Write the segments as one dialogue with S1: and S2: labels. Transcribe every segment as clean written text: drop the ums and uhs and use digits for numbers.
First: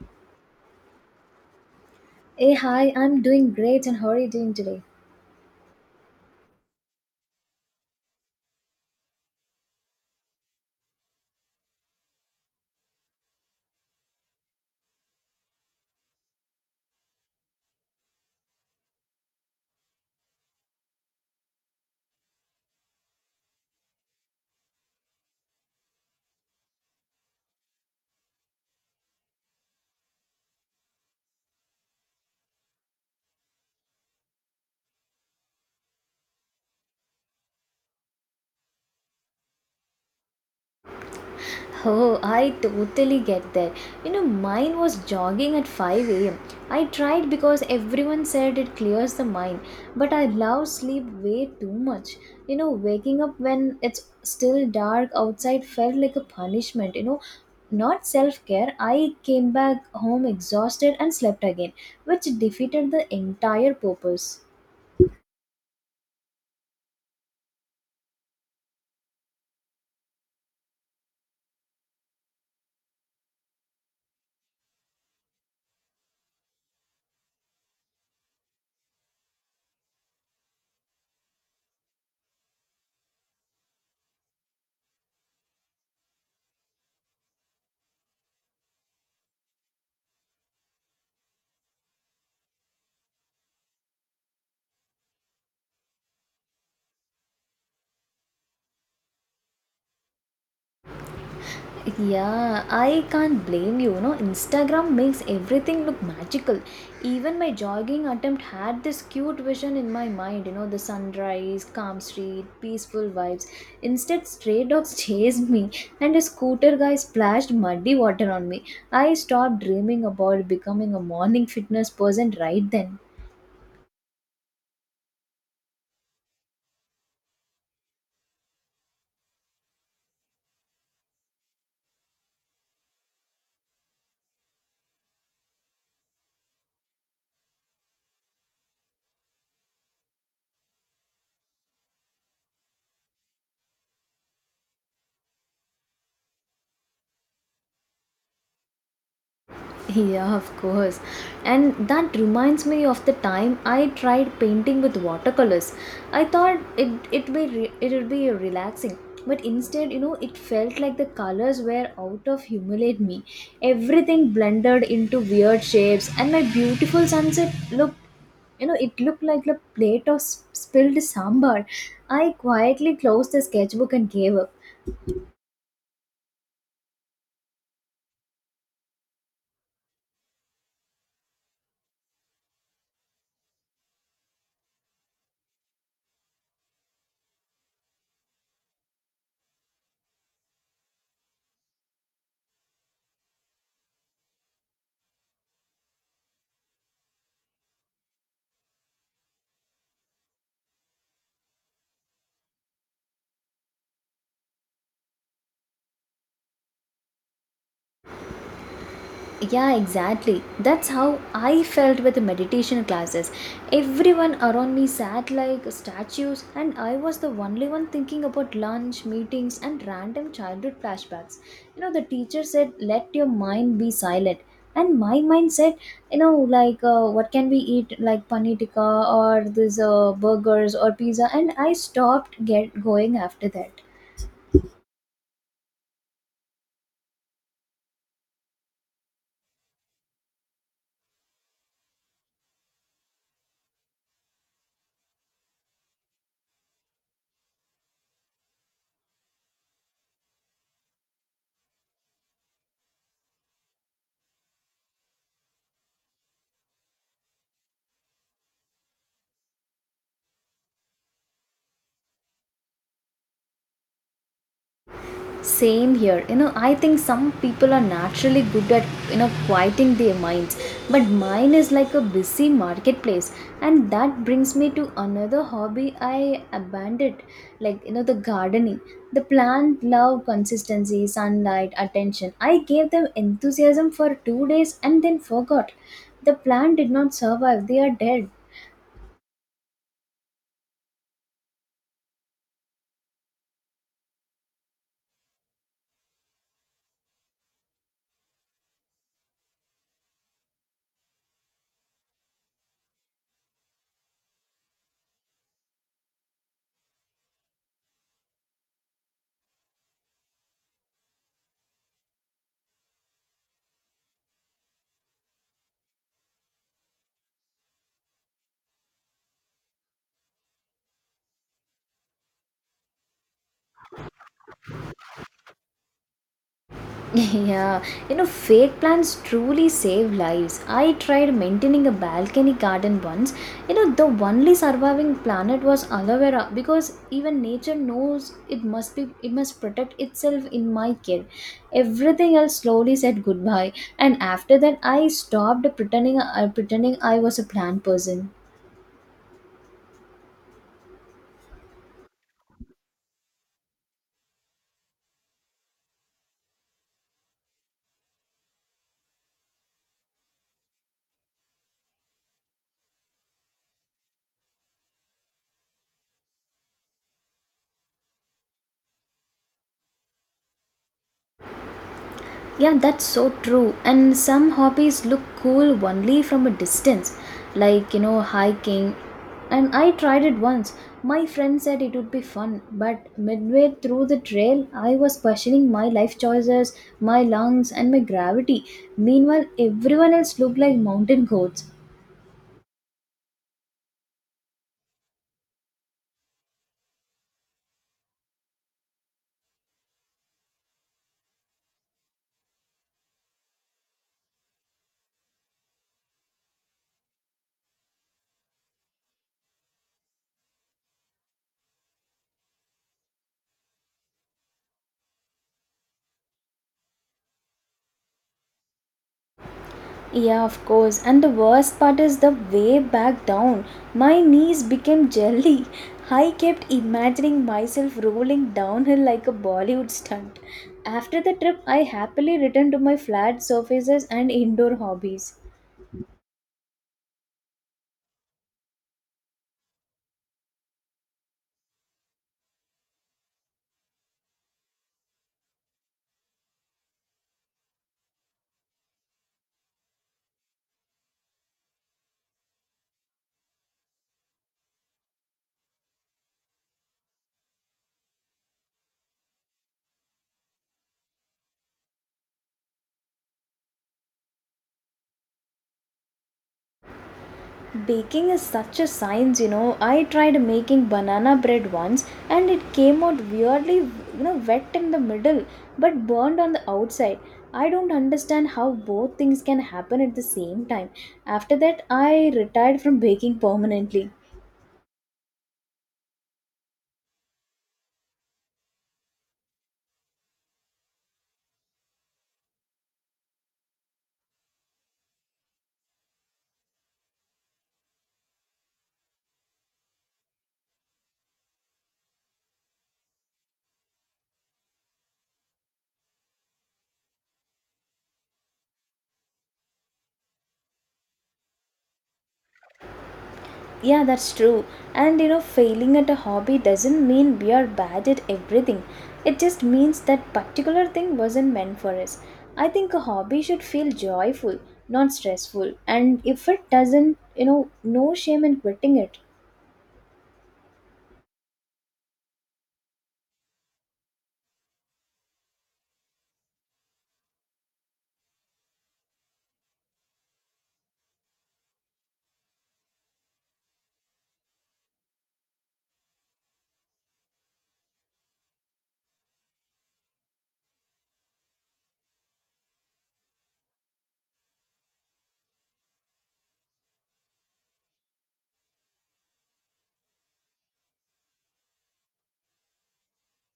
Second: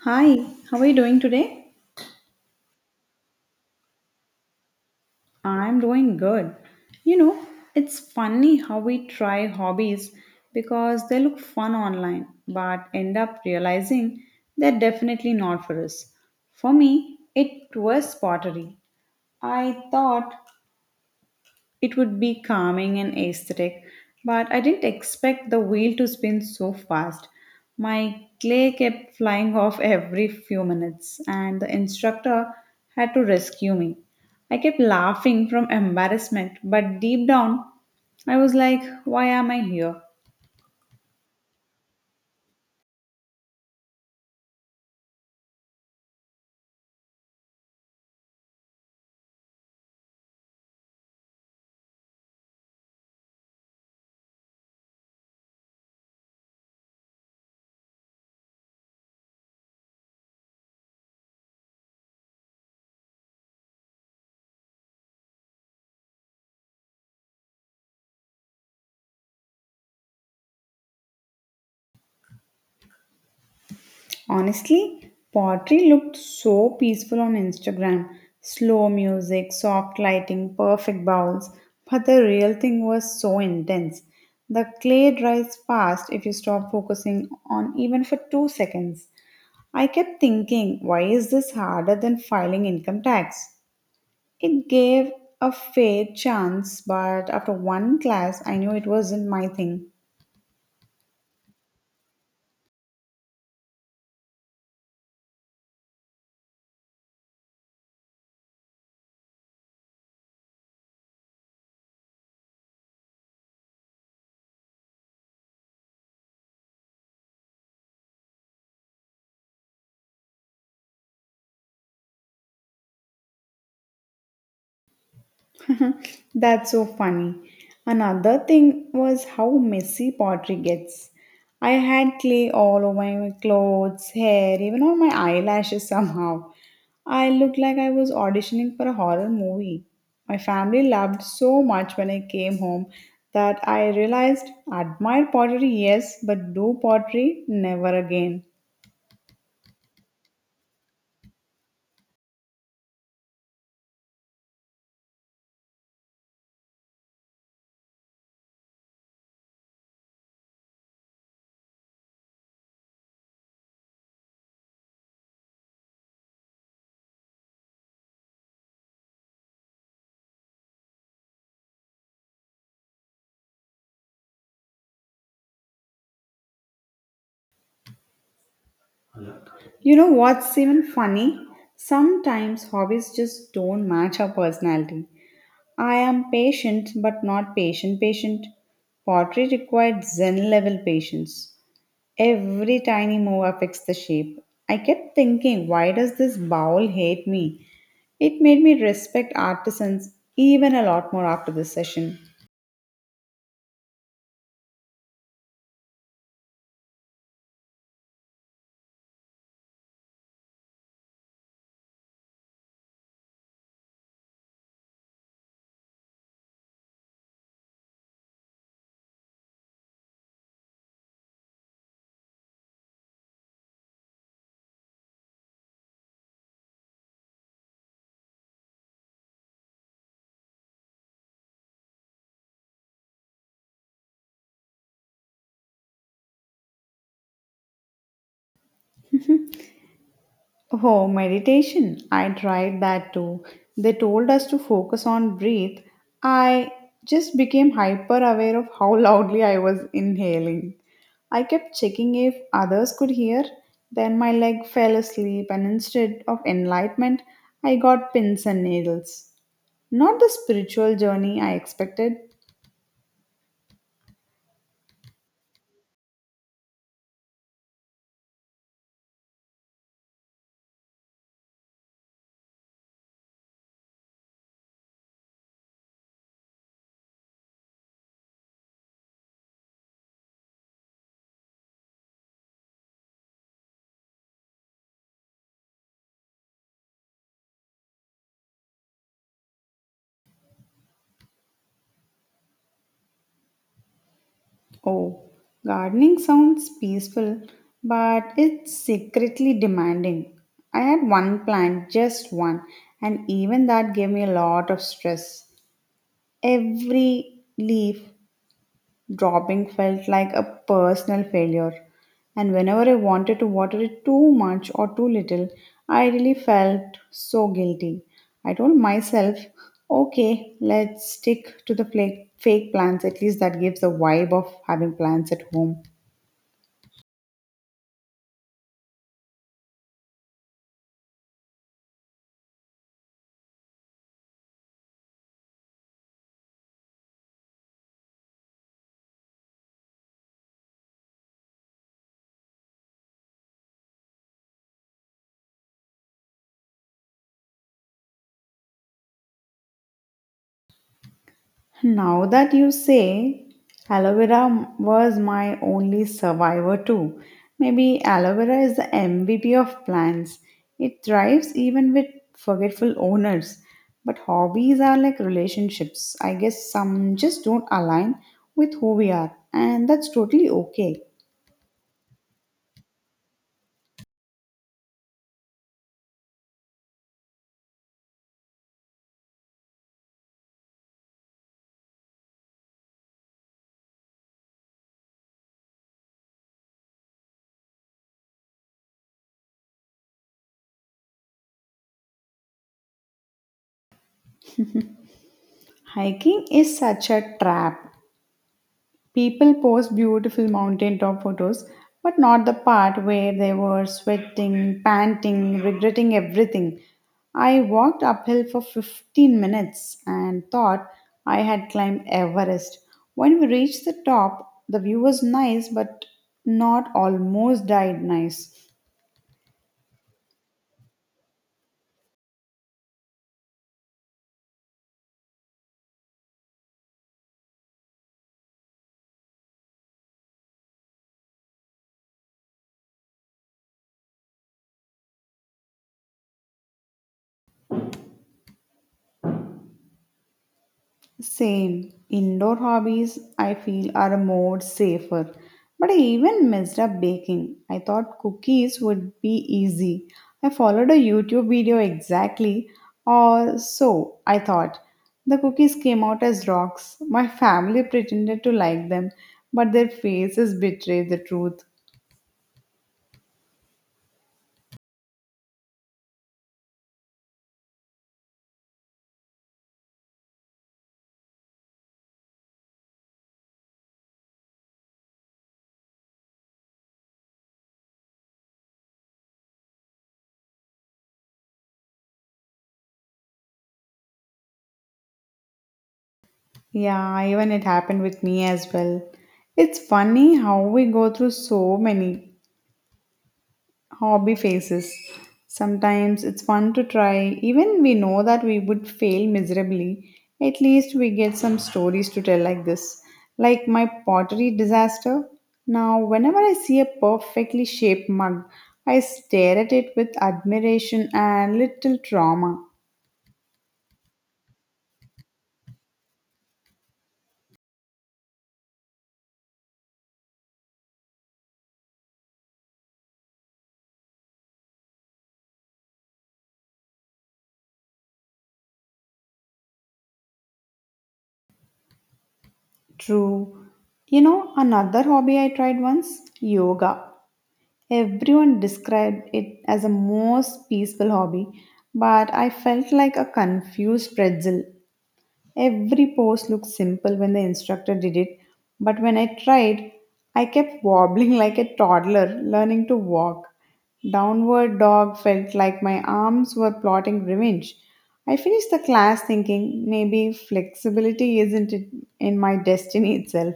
S1: Hi, how are you doing today?
S2: Hey, hi, I'm doing great, and how are you doing today?
S1: I'm doing good. You know, it's funny how we try hobbies because they look fun online but end up realizing they're definitely not for us. For me, it was pottery. I thought it would be calming and aesthetic, but I didn't expect the wheel to spin so fast. My clay kept flying off every few minutes, and the instructor had to rescue me. I kept laughing from embarrassment, but deep down, I was like, why am I here?
S2: Oh, I totally get that. You know, mine was jogging at 5 am. I tried because everyone said it clears the mind, but I love sleep way too much. You know, waking up when it's still dark outside felt like a punishment. Not self care, I came back home exhausted and slept again, which defeated the entire purpose.
S1: Honestly, pottery looked so peaceful on Instagram. Slow music, soft lighting, perfect bowls. But the real thing was so intense. The clay dries fast if you stop focusing on even for 2 seconds. I kept thinking, why is this harder than filing income tax? It gave a fair chance, but after one class, I knew it wasn't my thing.
S2: Yeah, I can't blame you. You know, Instagram makes everything look magical. Even my jogging attempt had this cute vision in my mind. You know, the sunrise, calm street, peaceful vibes. Instead, stray dogs chased me, and a scooter guy splashed muddy water on me. I stopped dreaming about becoming a morning fitness person right then.
S1: That's so funny. Another thing was how messy pottery gets. I had clay all over my clothes, hair, even on my eyelashes somehow. I looked like I was auditioning for a horror movie. My family laughed so much when I came home that I realized admire pottery, yes, but do pottery never again.
S2: Yeah, of course. And that reminds me of the time I tried painting with watercolors. I thought it would be relaxing, but instead, it felt like the colors were out of humiliate me. Everything blended into weird shapes, and my beautiful sunset looked you know it looked like a plate of spilled sambar. I quietly closed the sketchbook and gave up.
S1: You know what's even funny? Sometimes hobbies just don't match our personality. I am patient, but not patient patient. Pottery required Zen level patience. Every tiny move affects the shape. I kept thinking, why does this bowl hate me? It made me respect artisans even a lot more after this session.
S2: Yeah, exactly. That's how I felt with the meditation classes. Everyone around me sat like statues, and I was the only one thinking about lunch, meetings, and random childhood flashbacks. You know, the teacher said, "Let your mind be silent." And my mind said, like, what can we eat? Like paneer tikka or this burgers or pizza. And I stopped get going after that.
S1: Oh, meditation. I tried that too. They told us to focus on breathe. I just became hyper aware of how loudly I was inhaling. I kept checking if others could hear. Then my leg fell asleep, and instead of enlightenment, I got pins and needles. Not the spiritual journey I expected.
S2: Same here. You know, I think some people are naturally good at, you know, quieting their minds, but mine is like a busy marketplace. And that brings me to another hobby I abandoned, like, the gardening. The plant love consistency, sunlight, attention. I gave them enthusiasm for 2 days and then forgot. The plant did not survive. They are dead.
S1: Oh, gardening sounds peaceful, but it's secretly demanding. I had one plant, just one, and even that gave me a lot of stress. Every leaf dropping felt like a personal failure, and whenever I wanted to water it too much or too little, I really felt so guilty. I told myself, okay, let's stick to the fake plants, at least that gives the vibe of having plants at home.
S2: Yeah, you know, fake plants truly save lives. I tried maintaining a balcony garden once. You know, the only surviving plant was aloe vera because even nature knows it must protect itself in my care. Everything else slowly said goodbye, and after that, I stopped pretending I was a plant person.
S1: Now that you say, aloe vera was my only survivor too. Maybe aloe vera is the MVP of plants. It thrives even with forgetful owners. But hobbies are like relationships. I guess some just don't align with who we are, and that's totally okay.
S2: Yeah, that's so true. And some hobbies look cool only from a distance, like, hiking. And I tried it once. My friend said it would be fun, but midway through the trail, I was questioning my life choices, my lungs, and my gravity. Meanwhile, everyone else looked like mountain goats.
S1: Hiking is such a trap. People post beautiful mountaintop photos, but not the part where they were sweating, panting, regretting everything. I walked uphill for 15 minutes and thought I had climbed Everest. When we reached the top, the view was nice, but not almost died nice.
S2: Yeah, of course. And the worst part is the way back down. My knees became jelly. I kept imagining myself rolling downhill like a Bollywood stunt. After the trip, I happily returned to my flat surfaces and indoor hobbies.
S1: Same. Indoor hobbies, I feel, are more safer. But I even messed up baking. I thought cookies would be easy. I followed a YouTube video exactly, or so I thought. The cookies came out as rocks. My family pretended to like them, but their faces betrayed the truth.
S2: Baking is such a science. I tried making banana bread once and it came out weirdly, wet in the middle but burned on the outside. I don't understand how both things can happen at the same time. After that, I retired from baking permanently.
S1: Yeah, even it happened with me as well. It's funny how we go through so many hobby phases. Sometimes it's fun to try, even we know that we would fail miserably. At least we get some stories to tell like this. Like my pottery disaster. Now, whenever I see a perfectly shaped mug, I stare at it with admiration and little trauma.
S2: Yeah, that's true. And failing at a hobby doesn't mean we are bad at everything. It just means that particular thing wasn't meant for us. I think a hobby should feel joyful, not stressful. And if it doesn't, no shame in quitting it.
S1: True. You know, another hobby I tried once yoga. Everyone described it as a most peaceful hobby, but I felt like a confused pretzel. Every pose looked simple when the instructor did it, but when I tried, I kept wobbling like a toddler learning to walk. Downward dog felt like my arms were plotting revenge. I finished the class thinking maybe flexibility isn't it in my destiny itself.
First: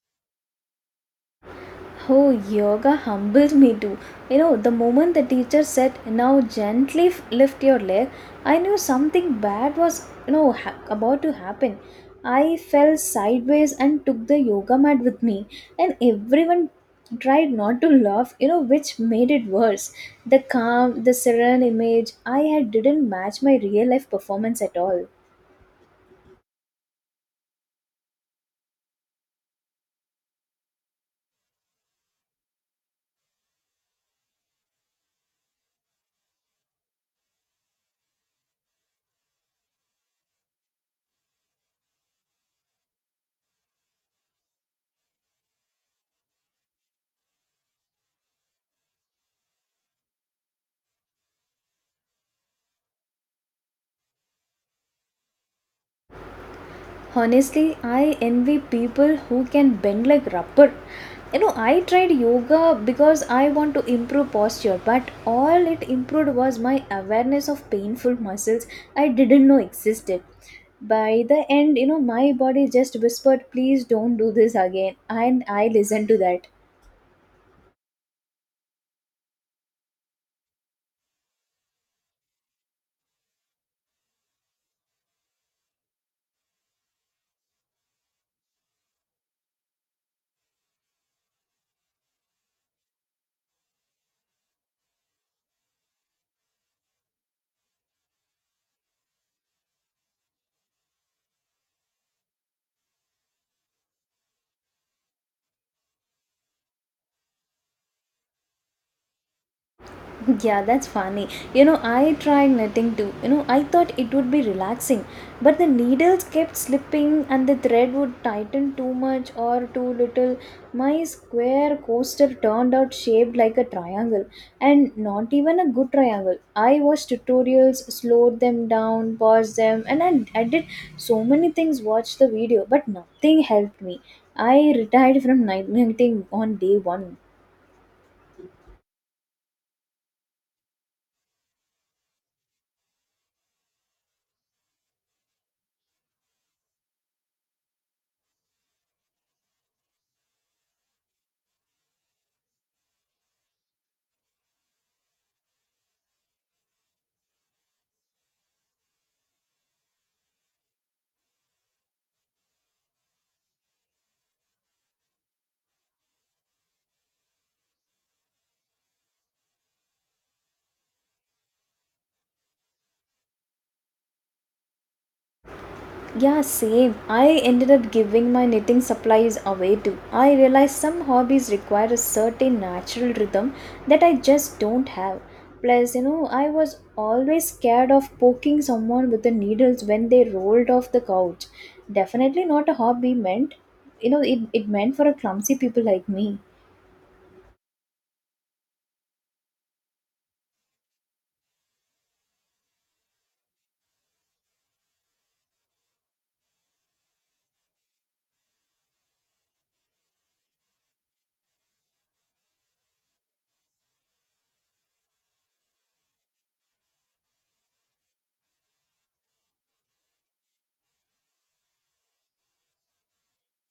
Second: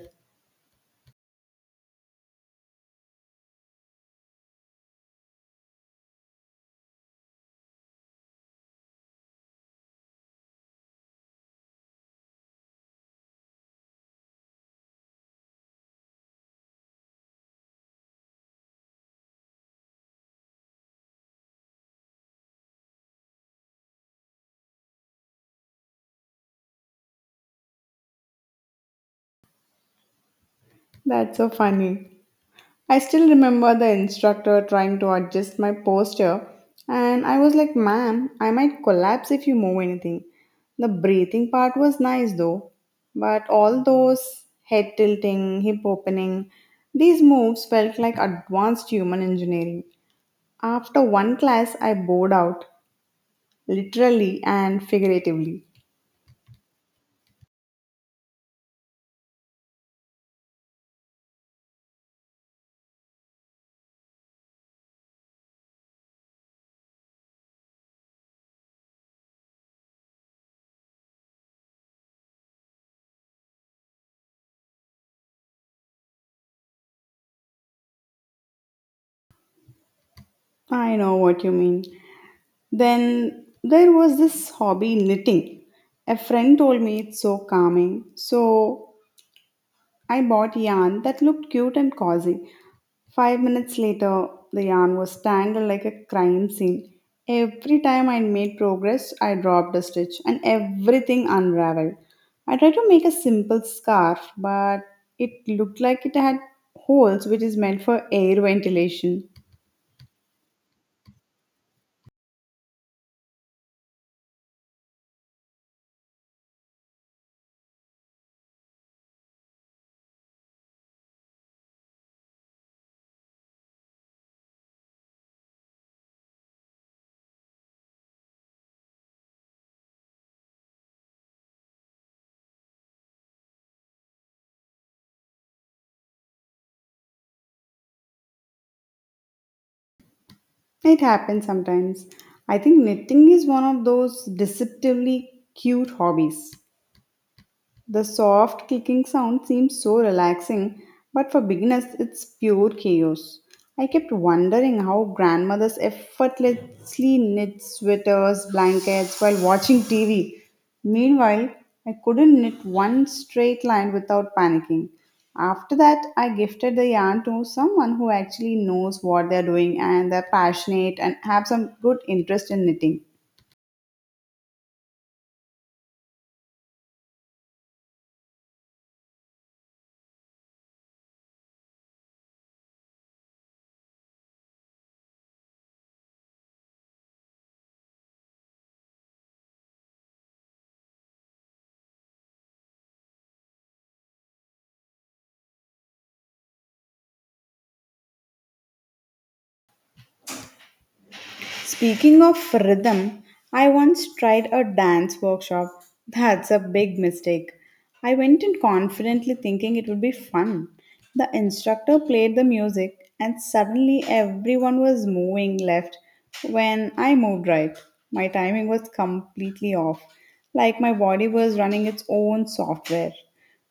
S2: Oh, yoga humbles me too. You know, the moment the teacher said, "Now gently lift your leg," I knew something bad was about to happen. I fell sideways and took the yoga mat with me, and everyone tried not to laugh, which made it worse. The calm, the serene image I had didn't match my real life performance at all.
S1: That's so funny. I still remember the instructor trying to adjust my posture, and I was like, ma'am, I might collapse if you move anything. The breathing part was nice though, but all those head tilting, hip opening, these moves felt like advanced human engineering. After one class, I bored out, literally and figuratively.
S2: Honestly, I envy people who can bend like rubber. You know, I tried yoga because I want to improve posture, but all it improved was my awareness of painful muscles I didn't know existed. By the end, my body just whispered, "Please don't do this again," and I listened to that.
S1: I know what you mean. Then there was this hobby knitting. A friend told me it's so calming. So I bought yarn that looked cute and cozy. 5 minutes later, the yarn was tangled like a crime scene. Every time I made progress, I dropped a stitch and everything unraveled. I tried to make a simple scarf, but it looked like it had holes, which is meant for air ventilation.
S2: Yeah, that's funny. You know, I tried knitting too. You know, I thought it would be relaxing, but the needles kept slipping and the thread would tighten too much or too little. My square coaster turned out shaped like a triangle and not even a good triangle. I watched tutorials, slowed them down, paused them, and I did so many things, watched the video, but nothing helped me. I retired from night knitting on day one.
S1: It happens sometimes. I think knitting is one of those deceptively cute hobbies. The soft clicking sound seems so relaxing, but for beginners, it's pure chaos. I kept wondering how grandmothers effortlessly knit sweaters, blankets while watching TV. Meanwhile, I couldn't knit one straight line without panicking. After that, I gifted the yarn to someone who actually knows what they're doing and they're passionate and have some good interest in knitting.
S2: Yeah, same. I ended up giving my knitting supplies away too. I realized some hobbies require a certain natural rhythm that I just don't have. Plus, I was always scared of poking someone with the needles when they rolled off the couch. Definitely not a hobby meant, it meant for a clumsy people like me.
S1: Speaking of rhythm, I once tried a dance workshop. That's a big mistake. I went in confidently thinking it would be fun. The instructor played the music, and suddenly everyone was moving left when I moved right. My timing was completely off, like my body was running its own software.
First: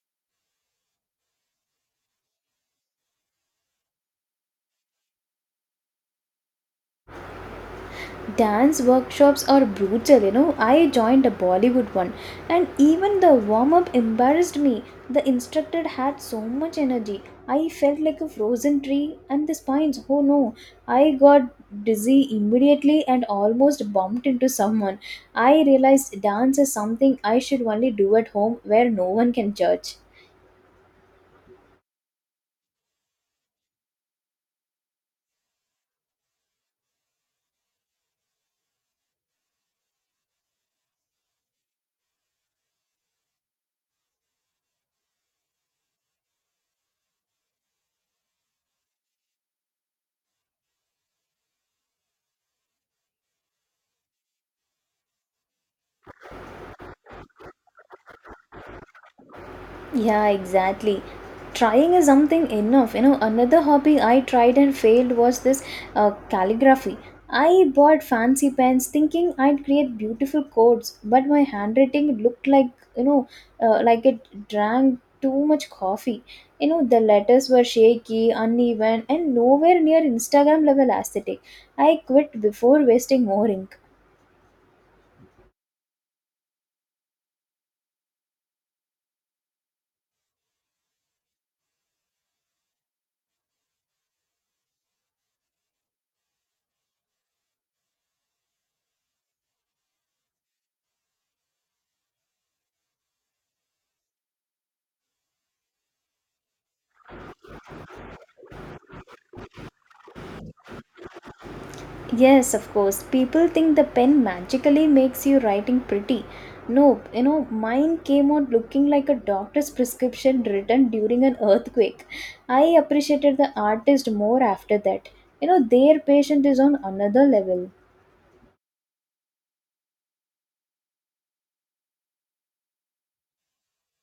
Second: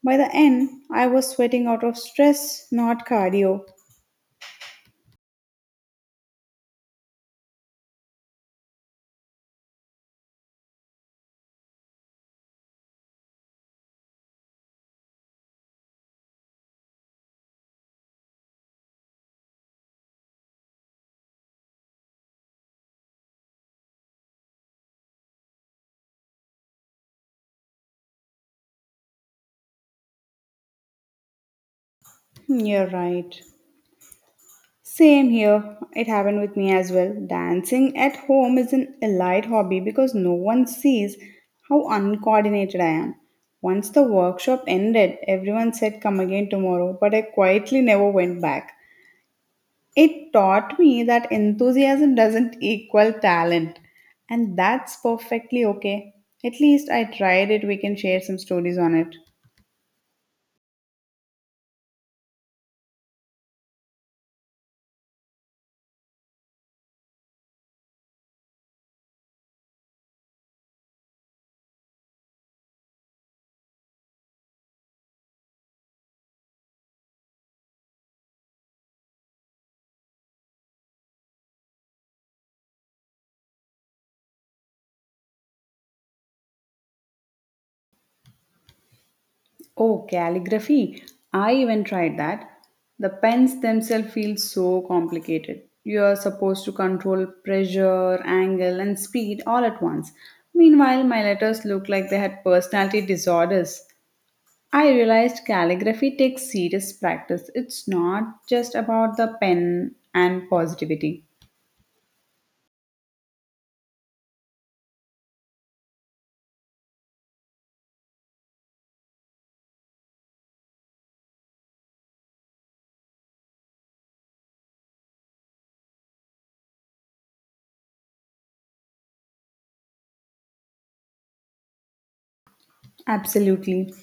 S1: By the end, I was sweating out of stress, not cardio.
S2: Dance workshops are brutal. You know, I joined a Bollywood one, and even the warm up embarrassed me. The instructor had so much energy. I felt like a frozen tree, and the spines, oh no. I got dizzy immediately and almost bumped into someone. I realized dance is something I should only do at home where no one can judge.
S1: Hmm, you're right. Same here. It happened with me as well. Dancing at home is an elite hobby because no one sees how uncoordinated I am. Once the workshop ended, everyone said come again tomorrow, but I quietly never went back. It taught me that enthusiasm doesn't equal talent, and that's perfectly okay. At least I tried it. We can share some stories on it.
S2: Yeah, exactly. Trying is something enough. You know, another hobby I tried and failed was this calligraphy. I bought fancy pens thinking I'd create beautiful quotes, but my handwriting looked like, you know, like it drank too much coffee. You know, the letters were shaky, uneven, and nowhere near Instagram level aesthetic. I quit before wasting more ink.
S1: Oh, calligraphy. I even tried that. The pens themselves feel so complicated. You are supposed to control pressure, angle, and speed all at once. Meanwhile, my letters look like they had personality disorders. I realized calligraphy takes serious practice. It's not just about the pen and positivity.
S2: Yes, of course. People think the pen magically makes you writing pretty. Nope, mine came out looking like a doctor's prescription written during an earthquake. I appreciated the artist more after that. You know, their patience is on another level.
S1: Absolutely.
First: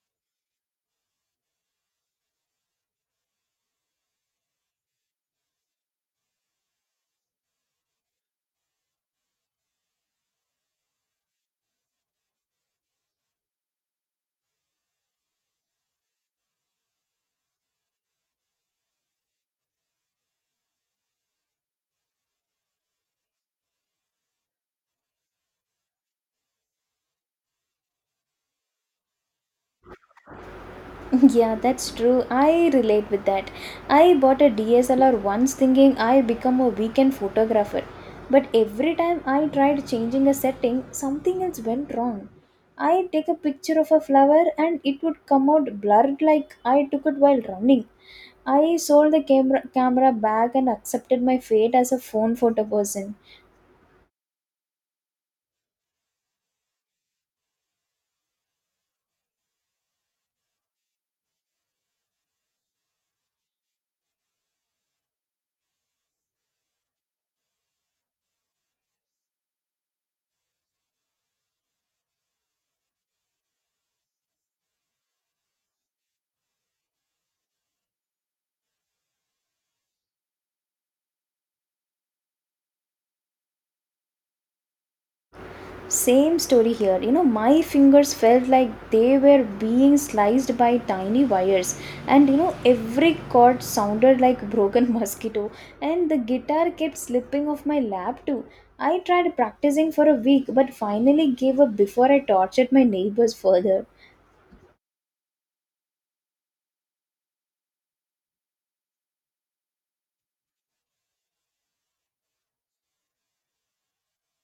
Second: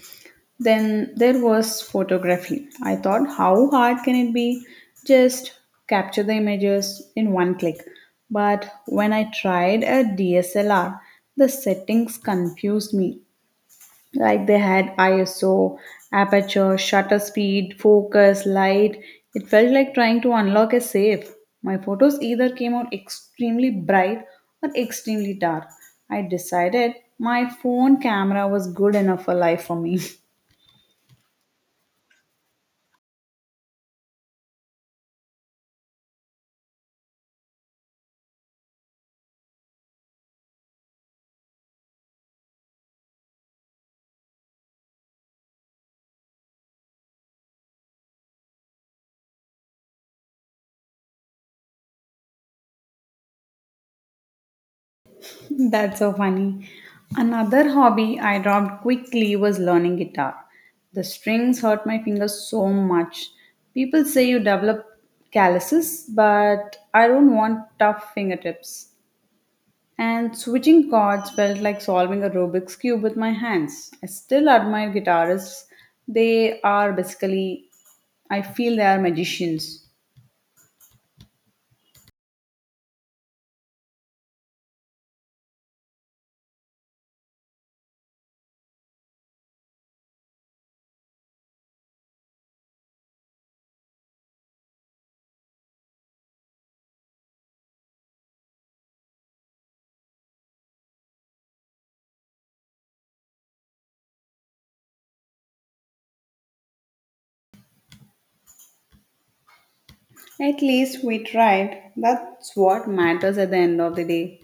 S1: Then there was photography. I thought, how hard can it be? Just capture the images in one click. But when I tried a DSLR, the settings confused me like they had ISO, aperture, shutter speed, focus, light. It felt like trying to unlock a safe. My photos either came out extremely bright or extremely dark. I decided my phone camera was good enough for life for me.
S2: Yeah, that's true. I relate with that. I bought a DSLR once thinking I'll become a weekend photographer. But every time I tried changing a setting, something else went wrong. I take a picture of a flower and it would come out blurred like I took it while running. I sold the camera back and accepted my fate as a phone photo person.
S1: That's so funny. Another hobby I dropped quickly was learning guitar. The strings hurt my fingers so much. People say you develop calluses, but I don't want tough fingertips. And switching chords felt like solving a Rubik's Cube with my hands. I still admire guitarists. They are basically, I feel they are magicians.
S2: Same story here. You know, my fingers felt like they were being sliced by tiny wires, and every chord sounded like broken mosquito, and the guitar kept slipping off my lap too. I tried practicing for a week, but finally gave up before I tortured my neighbors further.
S1: At least we tried. That's what matters at the end of the day.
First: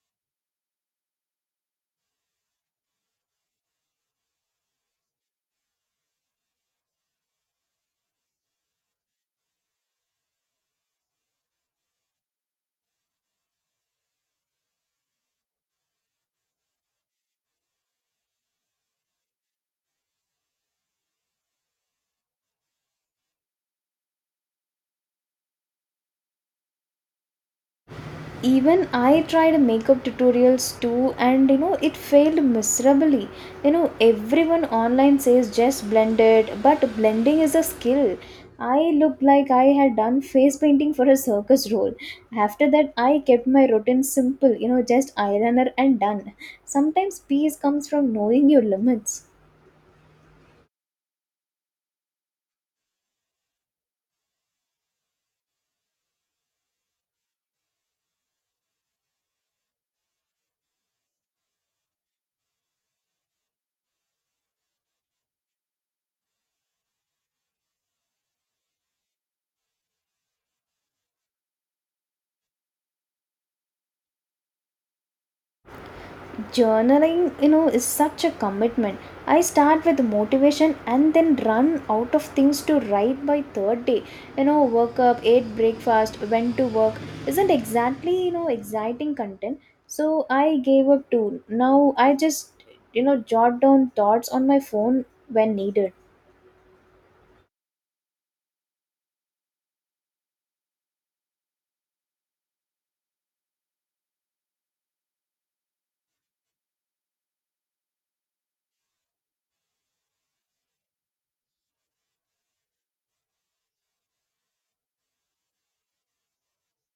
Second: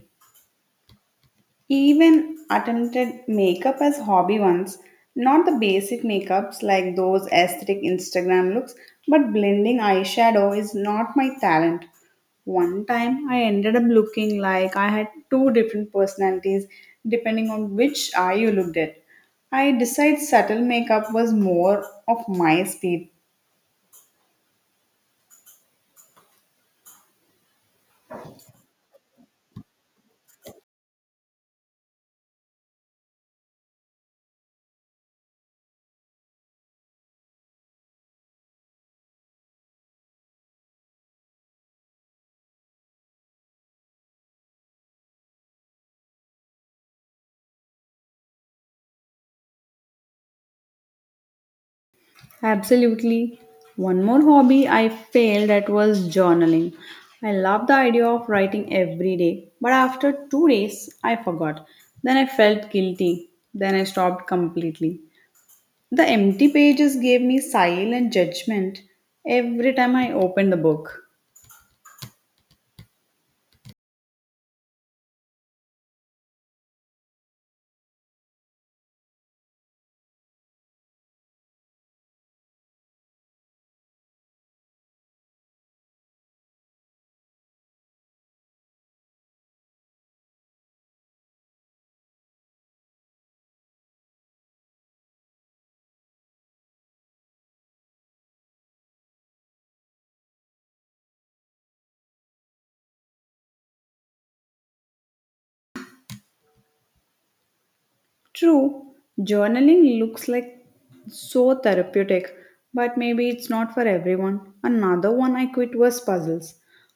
S1: Even attempted makeup as hobby once, not the basic makeups like those aesthetic Instagram looks, but blending eyeshadow is not my talent. One time I ended up looking like I had two different personalities depending on which eye you looked at. I decided subtle makeup was more of my speed.
S2: Even I tried makeup tutorials too, and it failed miserably. You know, everyone online says just blend it, but blending is a skill. I looked like I had done face painting for a circus role. After that, I kept my routine simple, just eyeliner and done. Sometimes peace comes from knowing your limits.
S1: Absolutely. One more hobby I failed at was journaling. I loved the idea of writing every day, but after 2 days, I forgot. Then I felt guilty. Then I stopped completely. The empty pages gave me silent judgment every time I opened the book.
S2: Journaling, is such a commitment. I start with motivation and then run out of things to write by third day. You know, woke up, ate breakfast, went to work, isn't exactly, exciting content. So I gave up too. Now I just, jot down thoughts on my phone when needed.
S1: True, journaling looks like so therapeutic, but maybe it's not for everyone. Another one I quit was puzzles.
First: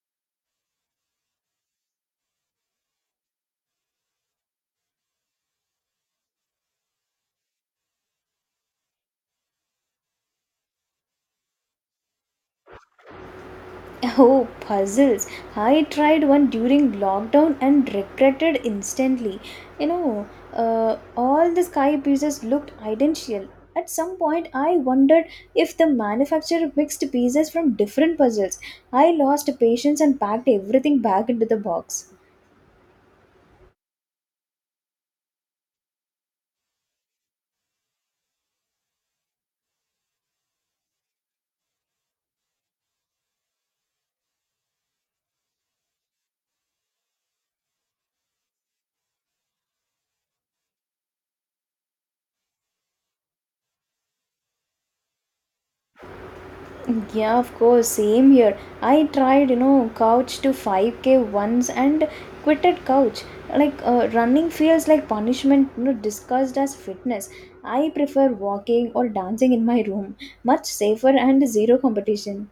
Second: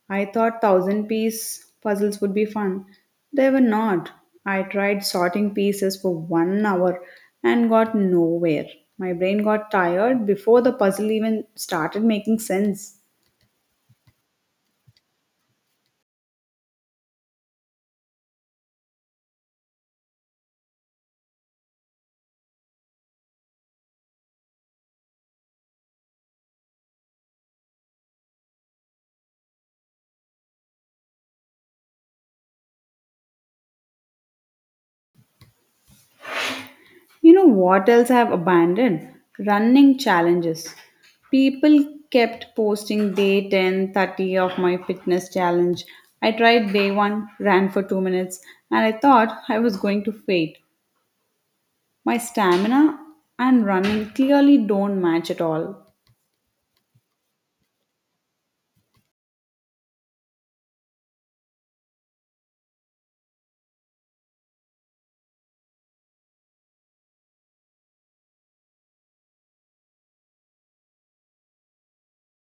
S1: I thought thousand piece puzzles would be fun. They were not. I tried sorting pieces for 1 hour and got nowhere. My brain got tired before the puzzle even started making sense.
S2: Oh, puzzles. I tried one during lockdown and regretted instantly. You know, all the sky pieces looked identical. At some point, I wondered if the manufacturer mixed pieces from different puzzles. I lost patience and packed everything back into the box.
S1: You know what else I have abandoned? Running challenges. People kept posting day 10, 30 of my fitness challenge. I tried day 1, ran for 2 minutes, and I thought I was going to faint. My stamina and running clearly don't match at all.
S2: Yeah, of course, same here. I tried, couch to 5K once and quitted couch. Like, running feels like punishment, discussed as fitness. I prefer walking or dancing in my room, much safer and zero competition.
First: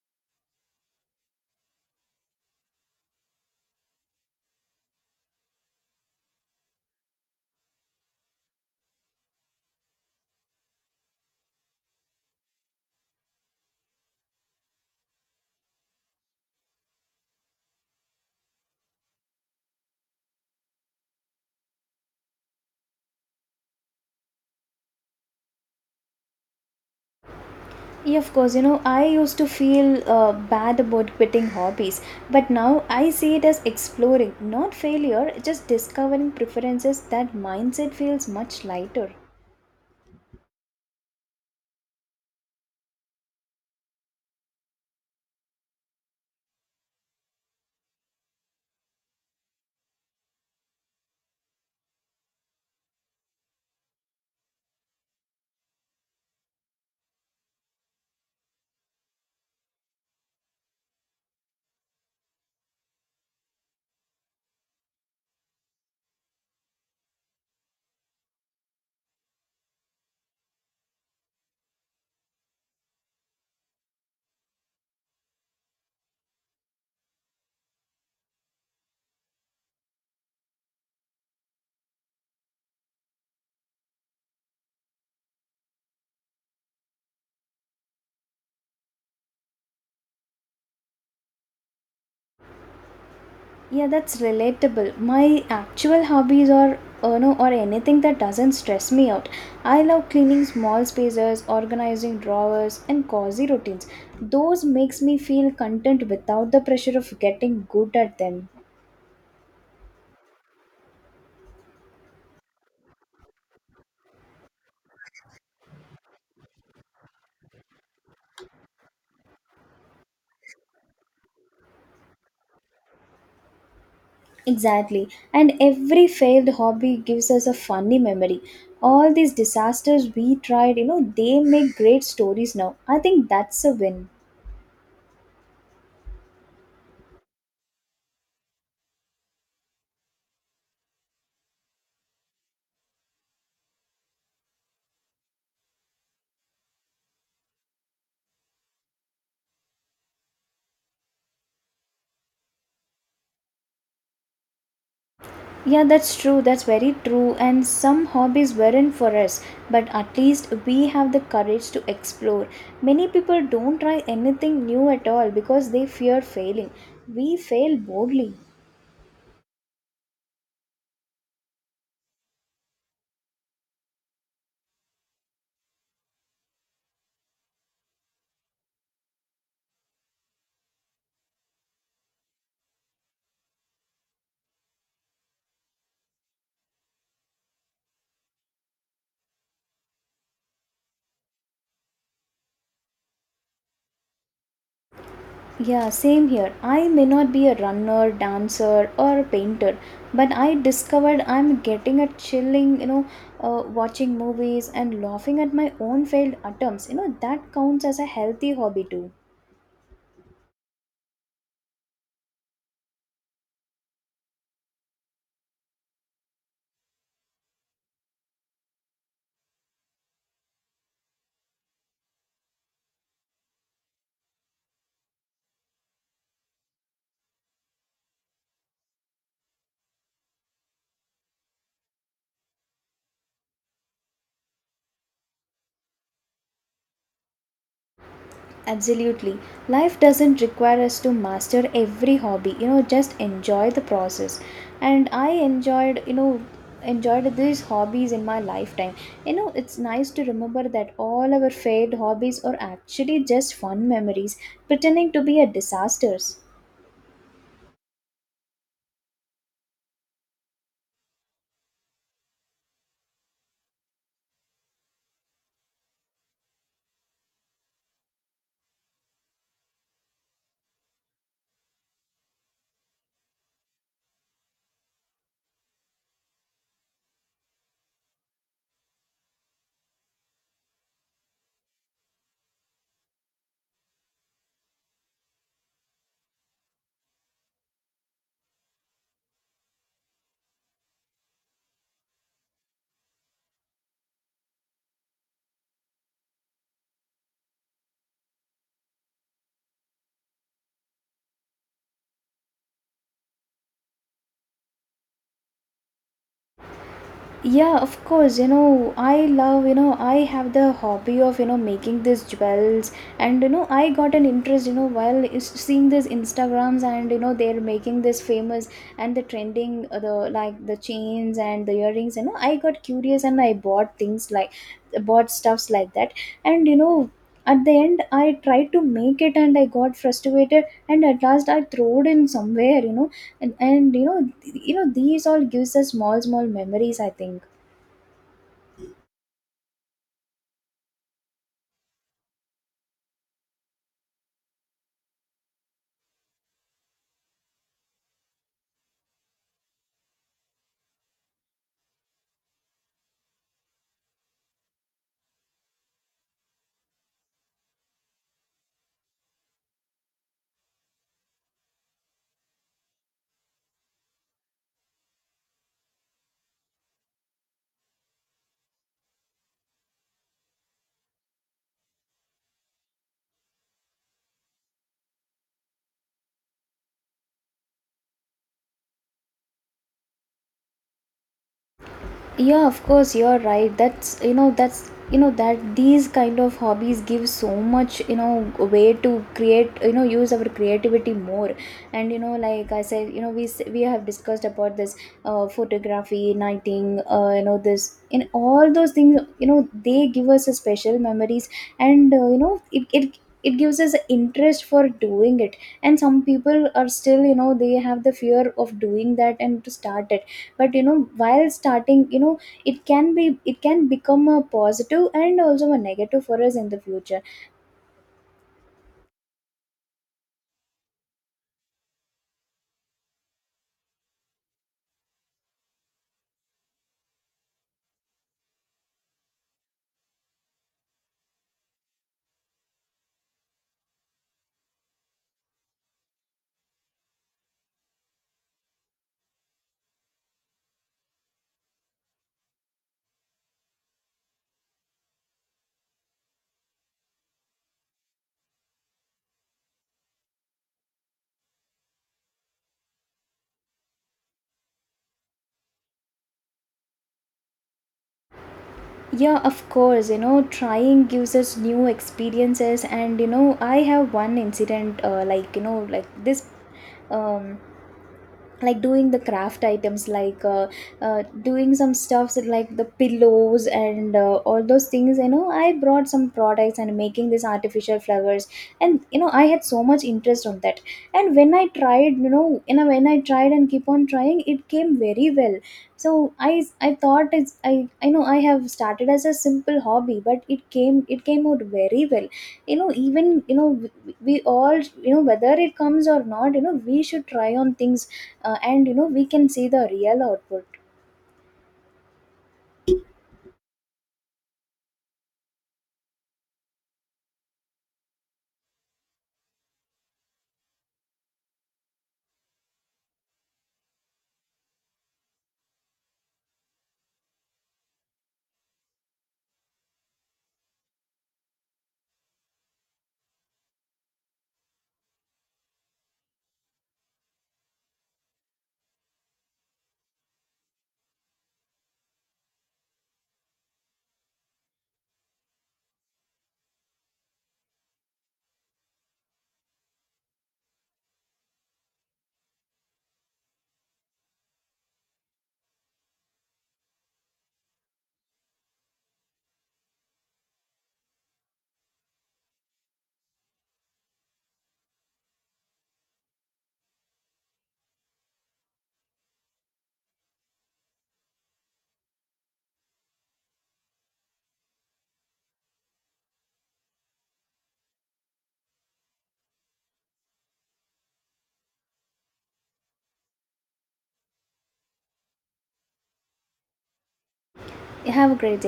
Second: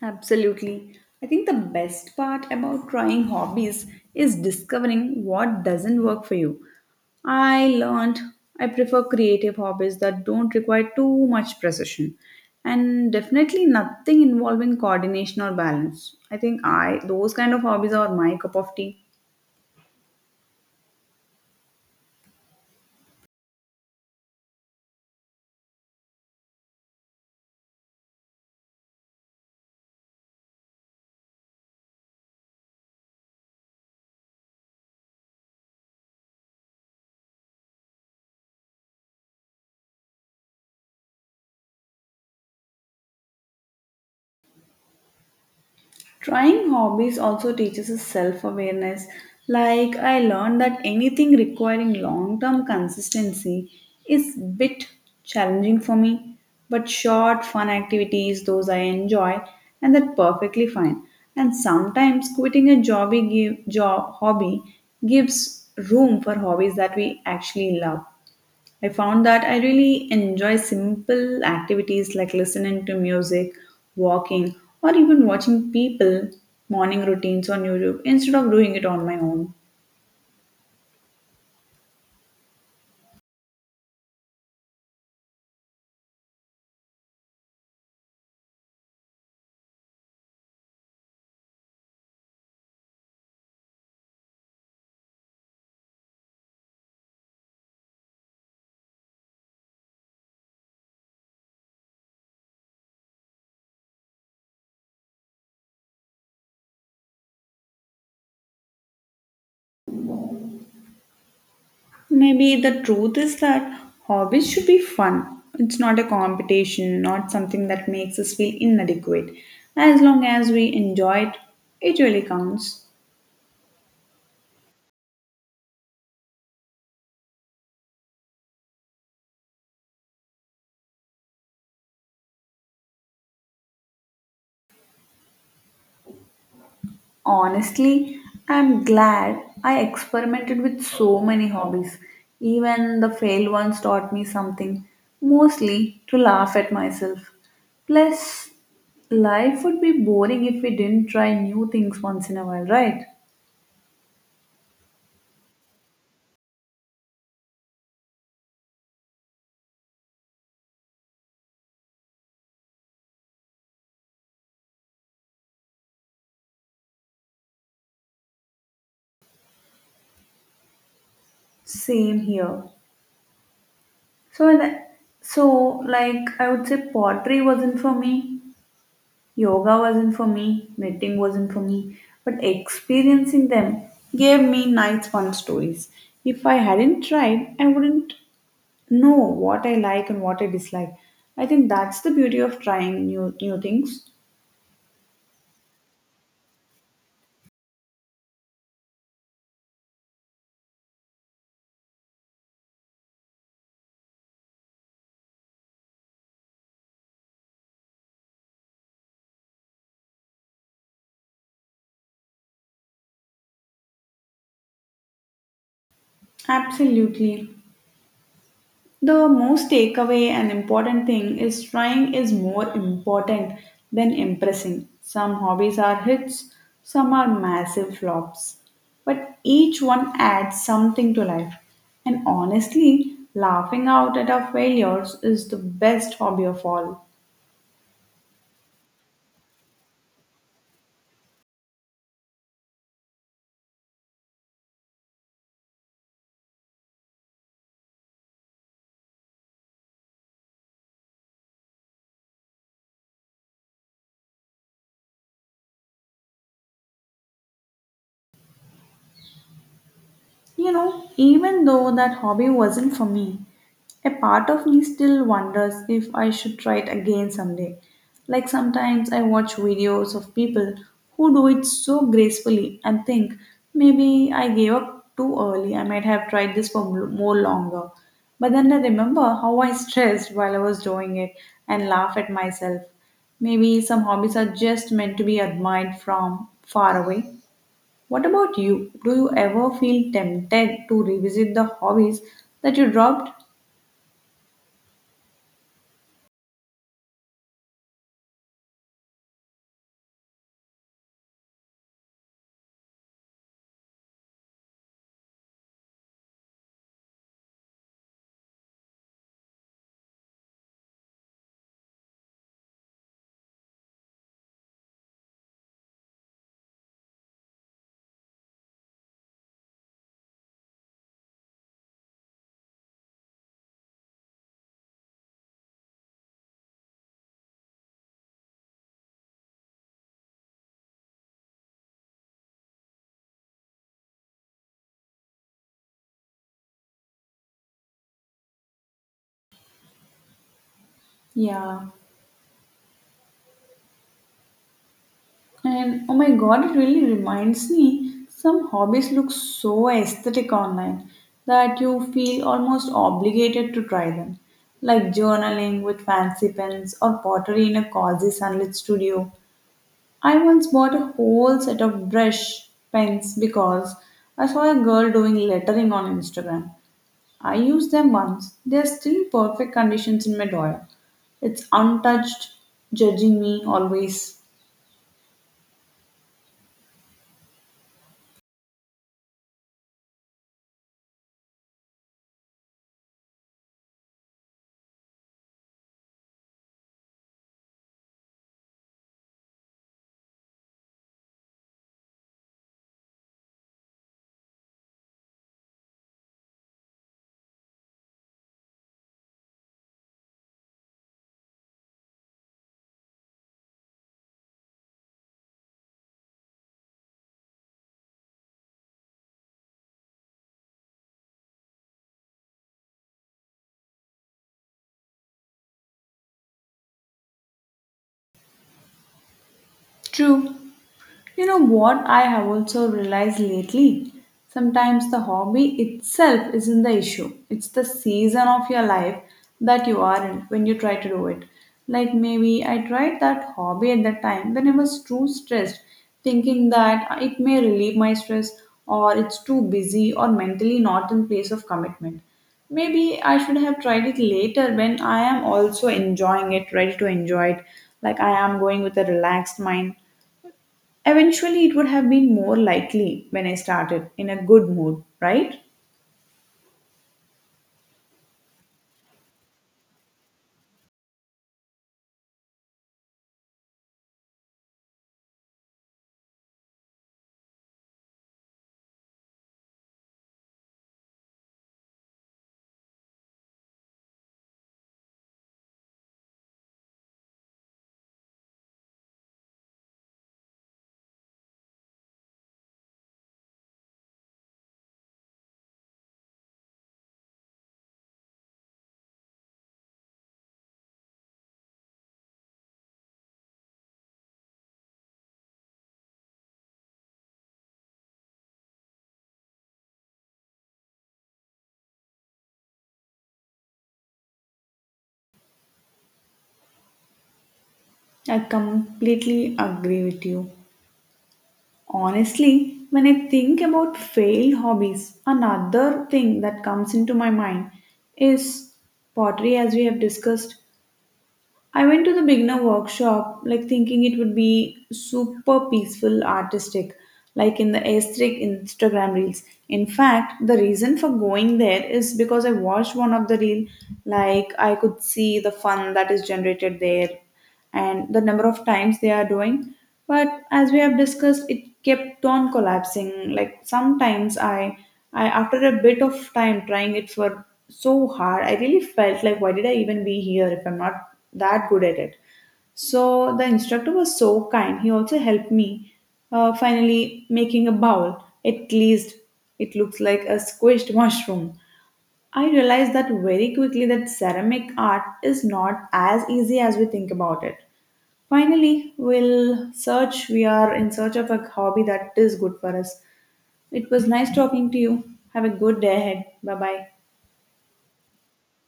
S1: Absolutely. I think the best part about trying hobbies is discovering what doesn't work for you. I learned I prefer creative hobbies that don't require too much precision and definitely nothing involving coordination or balance. I think I those kind of hobbies are my cup of tea.
S2: Yeah, of course, I used to feel bad about quitting hobbies, but now I see it as exploring, not failure, just discovering preferences. That mindset feels much lighter.
S1: Trying hobbies also teaches us self awareness. Like, I learned that anything requiring long term consistency is bit challenging for me, but short, fun activities, those I enjoy, and that perfectly fine. And sometimes quitting a jobby give, job hobby gives room for hobbies that we actually love. I found that I really enjoy simple activities like listening to music, walking, or even watching people morning routines on YouTube instead of doing it on my own.
S2: Yeah, that's relatable. My actual hobbies are, or anything that doesn't stress me out. I love cleaning small spaces, organizing drawers, and cozy routines. Those makes me feel content without the pressure of getting good at them.
S1: Maybe the truth is that hobbies should be fun. It's not a competition, not something that makes us feel inadequate. As long as we enjoy it, it really counts.
S2: Exactly. And every failed hobby gives us a funny memory. All these disasters we tried, they make great stories now. I think that's a win.
S1: Honestly, I'm glad I experimented with so many hobbies. Even the failed ones taught me something, mostly to laugh at myself. Plus, life would be boring if we didn't try new things once in a while, right?
S2: Yeah, that's true. That's very true. And some hobbies weren't for us, but at least we have the courage to explore. Many people don't try anything new at all because they fear failing. We fail boldly.
S1: Same here. So, when I- so like I would say, pottery wasn't for me. Yoga wasn't for me, knitting wasn't for me, but experiencing them gave me nice fun stories. If I hadn't tried, I wouldn't know what I like and what I dislike. I think that's the beauty of trying new things.
S2: Yeah, same here. I may not be a runner, dancer, or a painter, but I discovered I'm getting a chilling, watching movies and laughing at my own failed attempts. You know, that counts as a healthy hobby too.
S1: Absolutely. The most takeaway and important thing is trying is more important than impressing. Some hobbies are hits, some are massive flops, but each one adds something to life. And honestly, laughing out at our failures is the best hobby of all.
S2: Absolutely. Life doesn't require us to master every hobby. You know, just enjoy the process. And I enjoyed these hobbies in my lifetime. You know, it's nice to remember that all our failed hobbies are actually just fun memories pretending to be a disasters.
S1: Even though that hobby wasn't for me, a part of me still wonders if I should try it again someday. Like sometimes I watch videos of people who do it so gracefully and think maybe I gave up too early, I might have tried this for more longer. But then I remember how I stressed while I was doing it and laugh at myself. Maybe some hobbies are just meant to be admired from far away. What about you? Do you ever feel tempted to revisit the hobbies that you dropped?
S2: Yeah, of course. You know, I love, I have the hobby of, making these jewels. And, you know, I got an interest, while seeing these Instagrams and, they're making this famous and the trending, the like the chains and the earrings. You know, I got curious and I bought things like, bought stuffs like that. And, you know, at the end I tried to make it and I got frustrated and at last I threw it in somewhere. And these all gives us small small memories, I think.
S1: Yeah. And oh my god, it really reminds me, some hobbies look so aesthetic online that you feel almost obligated to try them. Like journaling with fancy pens or pottery in a cozy sunlit studio. I once bought a whole set of brush pens because I saw a girl doing lettering on Instagram. I used them once. They're still in perfect conditions in my drawer. It's untouched, judging me always.
S2: Yeah, of course, you're right. That's, that's, that these kind of hobbies give so much, way to create, use our creativity more. And, you know, like I said, we have discussed about this. Photography, knitting, you know, this in all those things, you know, they give us a special memories. And you know, it gives us interest for doing it. And some people are still, you know, they have the fear of doing that and to start it. But you know, while starting, you know, it can become a positive and also a negative for us in the future.
S1: True. You know what I have also realized lately? Sometimes the hobby itself isn't the issue. It's the season of your life that you are in when you try to do it. Like maybe I tried that hobby at that time when I was too stressed, thinking that it may relieve my stress or it's too busy or mentally not in place of commitment. Maybe I should have tried it later when I am also enjoying it, ready to enjoy it. Like I am going with a relaxed mind. Eventually, it would have been more likely when I started in a good mood, right?
S2: Yeah, of course, you know, trying gives us new experiences. And you know, I have one incident, like, you know, like this. um like doing the craft items, like doing some stuffs like the pillows, and all those things, you know, I brought some products and making these artificial flowers. And you know, I had so much interest on that. And when I tried, when I tried and keep on trying, it came very well. So I thought it's I know I have started as a simple hobby, but it came out very well. You know, even, you know, we all, you know, whether it comes or not, you know, we should try on things. And you know, we can see the real output.
S1: I completely agree with you. Honestly, when I think about failed hobbies, another thing that comes into my mind is pottery, as we have discussed. I went to the beginner workshop, like thinking it would be super peaceful, artistic, like in the aesthetic Instagram reels. In fact, the reason for going there is because I watched one of the reel, like I could see the fun that is generated there, and the number of times they are doing. But as we have discussed, it kept on collapsing. Like sometimes I after a bit of time trying it for so hard, I really felt like why did I even be here if I'm not that good at it. So the instructor was so kind. He also helped me finally making a bowl. At least it looks like a squished mushroom. I realized that very quickly that ceramic art is not as easy as we think about it. Finally, we'll search. We are in search of a hobby that is good for us. It was nice talking to you. Have a good day ahead. Bye bye.
S2: Have a great day.